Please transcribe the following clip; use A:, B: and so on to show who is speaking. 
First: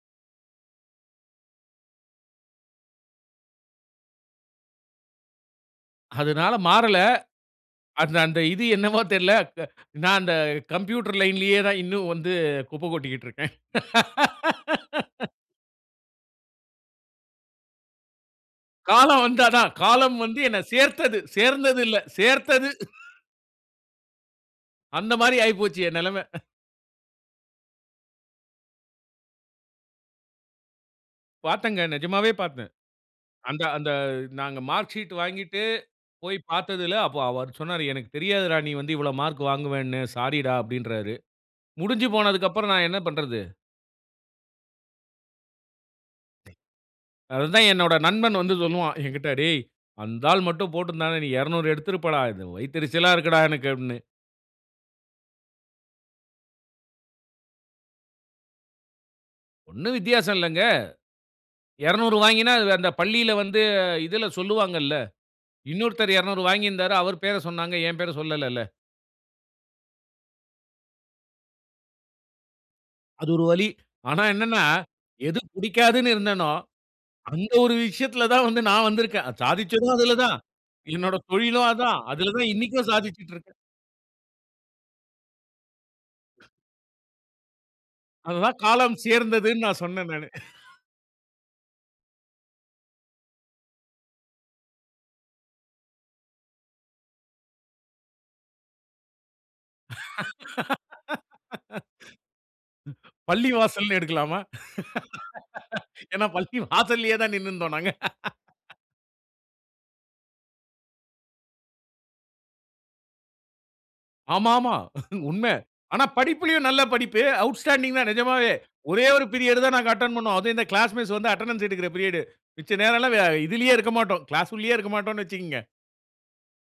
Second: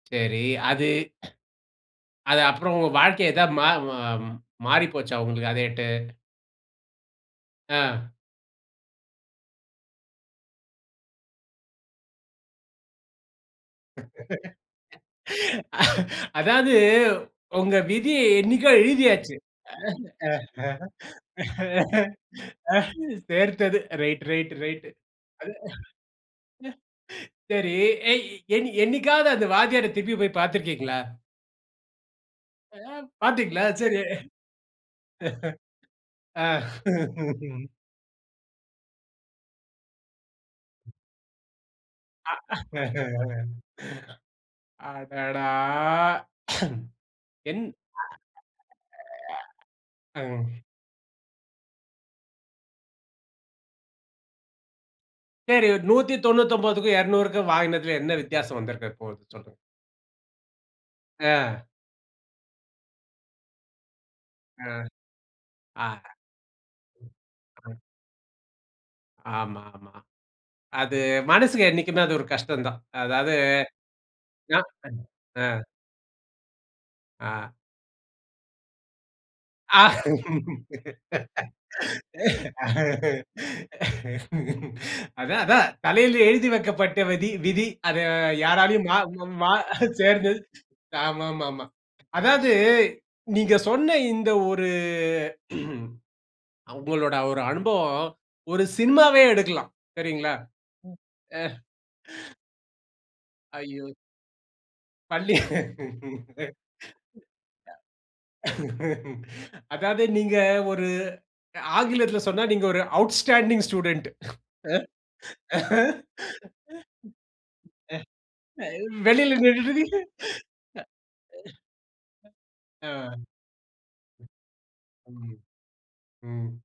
A: சரி. அது அது அப்பறம் உங்க வாழ்க்கை ஏதா மா வ மாறி போச்சா, உங்களுக்கு அதேட்டு?
B: அதுனால மாறல.
A: ஆ.
B: அந்த அந்த இது என்னவோ தெர்ல. க நா அந்த கம்ப்யூட்டர் லைன்லயே தான் இன்னும் வந்து குப்பை கொட்டிக்கிட்டுருக்கேன்.
A: அதாவது உங்க விதி என்னைக்கோ
B: காலம்
A: எழுதியாச்சு.
B: வந்தாதான். காலம் வந்து என்னை சேர்த்தது. சேர்ந்ததில்லை, சேர்த்தது.
A: சேர்த்தது. Right, right, right.
B: அந்த மாரி ஆயி
A: அது
B: போச்சு என் நெலமை.
A: சரி எ என் என்னைக்காவது அந்த வாத்தியார திருப்பி போய் பாத்துருக்கீங்களா?
B: பார்த்தங்க. நெஜமாவே பார்த்தேன்.
A: அ
B: அந்த
A: பாத்தீங்களா?
B: அந்த
A: சரி.
B: நாங்க மார்க் ஷீட் வாங்கிட்டு போய்
A: ஆ.
B: பார்த்ததில அப்போ அவர் சொன்னாரு, "எனக்குத் தெரியாதுரா நீ வந்து இவ்வளோ மார்க் வாங்குவேன்னு. ஸாரிடா!" அப்படீன்றாரு. முடிஞ்சு
A: அ
B: போனதக்கப்பறம் நான் என்ன பண்றது?
A: அடடா! என்
B: அதுதான் என்னோட நண்பன் வந்து சொல்லுவான் என்கிட்ட, "டேய்!
A: அ
B: அந்த ஆள்
A: ம்.
B: மட்டும் போட்டிருந்தான்னா, நீ 200 எடுத்திருப்படா. இது வயித்தெரிச்சலா இருக்குடா, எனக்கு." அப்படீன்னு.
A: சரி. 199க்கும் 200க்கும் வாங்கினதில என்ன வித்தியாசம் வந்திருக்கப் போது, சொல்லுங்க.
B: ஒண்ணும் வித்தியாசம் இல்லங்க.
A: ஆ.
B: 200 வாங்கினா வ் அந்த பள்ளியில வந்து இதுல
A: ஆ.
B: சொல்லுவாங்கள்ல.
A: ஆஹா.
B: இன்னொருத்தர் 200 வாங்கியிருந்தாரு, அவர் பேர
A: அ.
B: சொன்னாங்க. என் பேர சொல்லலல்ல.
A: ஆமா, ஆமா. அது மனசுக்கு என்னைக்குமே அது ஒரு கஷ்டம் தான்.
B: அது
A: அதாவது
B: ஒரு வலி. ஆனா என்னன்னா,
A: [unintelligible]
B: எது
A: ஆ.
B: புடிக்காதுன்னு இருந்தனோ, அந்த
A: ஆ.
B: ஒரு விஷயத்தில தான் வந்து நான் வந்திருக்கேன். அ
A: அ
B: சாதிச்சதும் அதுல தான். என்னோட தொழிலும் அதான். அதுல தான் இன்னைக்கும் சாதிச்சுட்டுருக்கேன்.
A: அதான், அதான். தலையில எழுதி வைக்கப்பட்ட வதி விதி. அதை
B: அதுதான்
A: யாராலயும் மா
B: காலம்
A: மா
B: சேர்ந்ததுன்னு நான் சொன்னேன், நானு.
A: சேர்ந்தது. ஆமாமாமா. அதாவது நீங்க சொன்ன இந்த ஒரு உங்களோட ஒரு அனுபவம் ஒரு சினிமாவே எடுக்கலாம். சரிங்களா? ம். ஆ. ஐயோ!
B: பள்ளிவாசல்ன்னு எடுக்கலாமா?
A: பள்ளி
B: ஏன்னா, பள்ளி வாசல்லயே தான் நின்னுருந்தோம் நாங்க.
A: அதாவது நீங்க ஒரு ஆங்கிலத்தில சொன்னா, நீங்க ஒரு அவுட்ஸ்டாண்டிங் ஸ்டூடண்ட்.
B: ஆமா, ஆமா.
A: ஆ.
B: உண்மை. ஆனா படிப்புலயும் நல்லா படிப்பு. அவுட்ஸ்டாண்டிங் தான் நெஜமாவே. ஒரே ஒரு
A: வெளில
B: பீரியட்
A: நின்னுட்டு
B: தான் நாங்க
A: நீங்க
B: அட்டெண்ட் பண்ணுவோம். அதுவும் இந்த கிளாஸ் மிஸ் வந்து அட்டெண்டன்ஸ் எடுக்கிற பீரியடு. மிச்ச
A: அ ஆ.
B: நேரம்ல்லாம் வ இதுலயே இருக்க மாட்டோம். கிளாஸ் உள்ளயே இருக்க மாட்டோம்ன்னு
A: ம்,
B: வச்சுங்க.
A: ம்.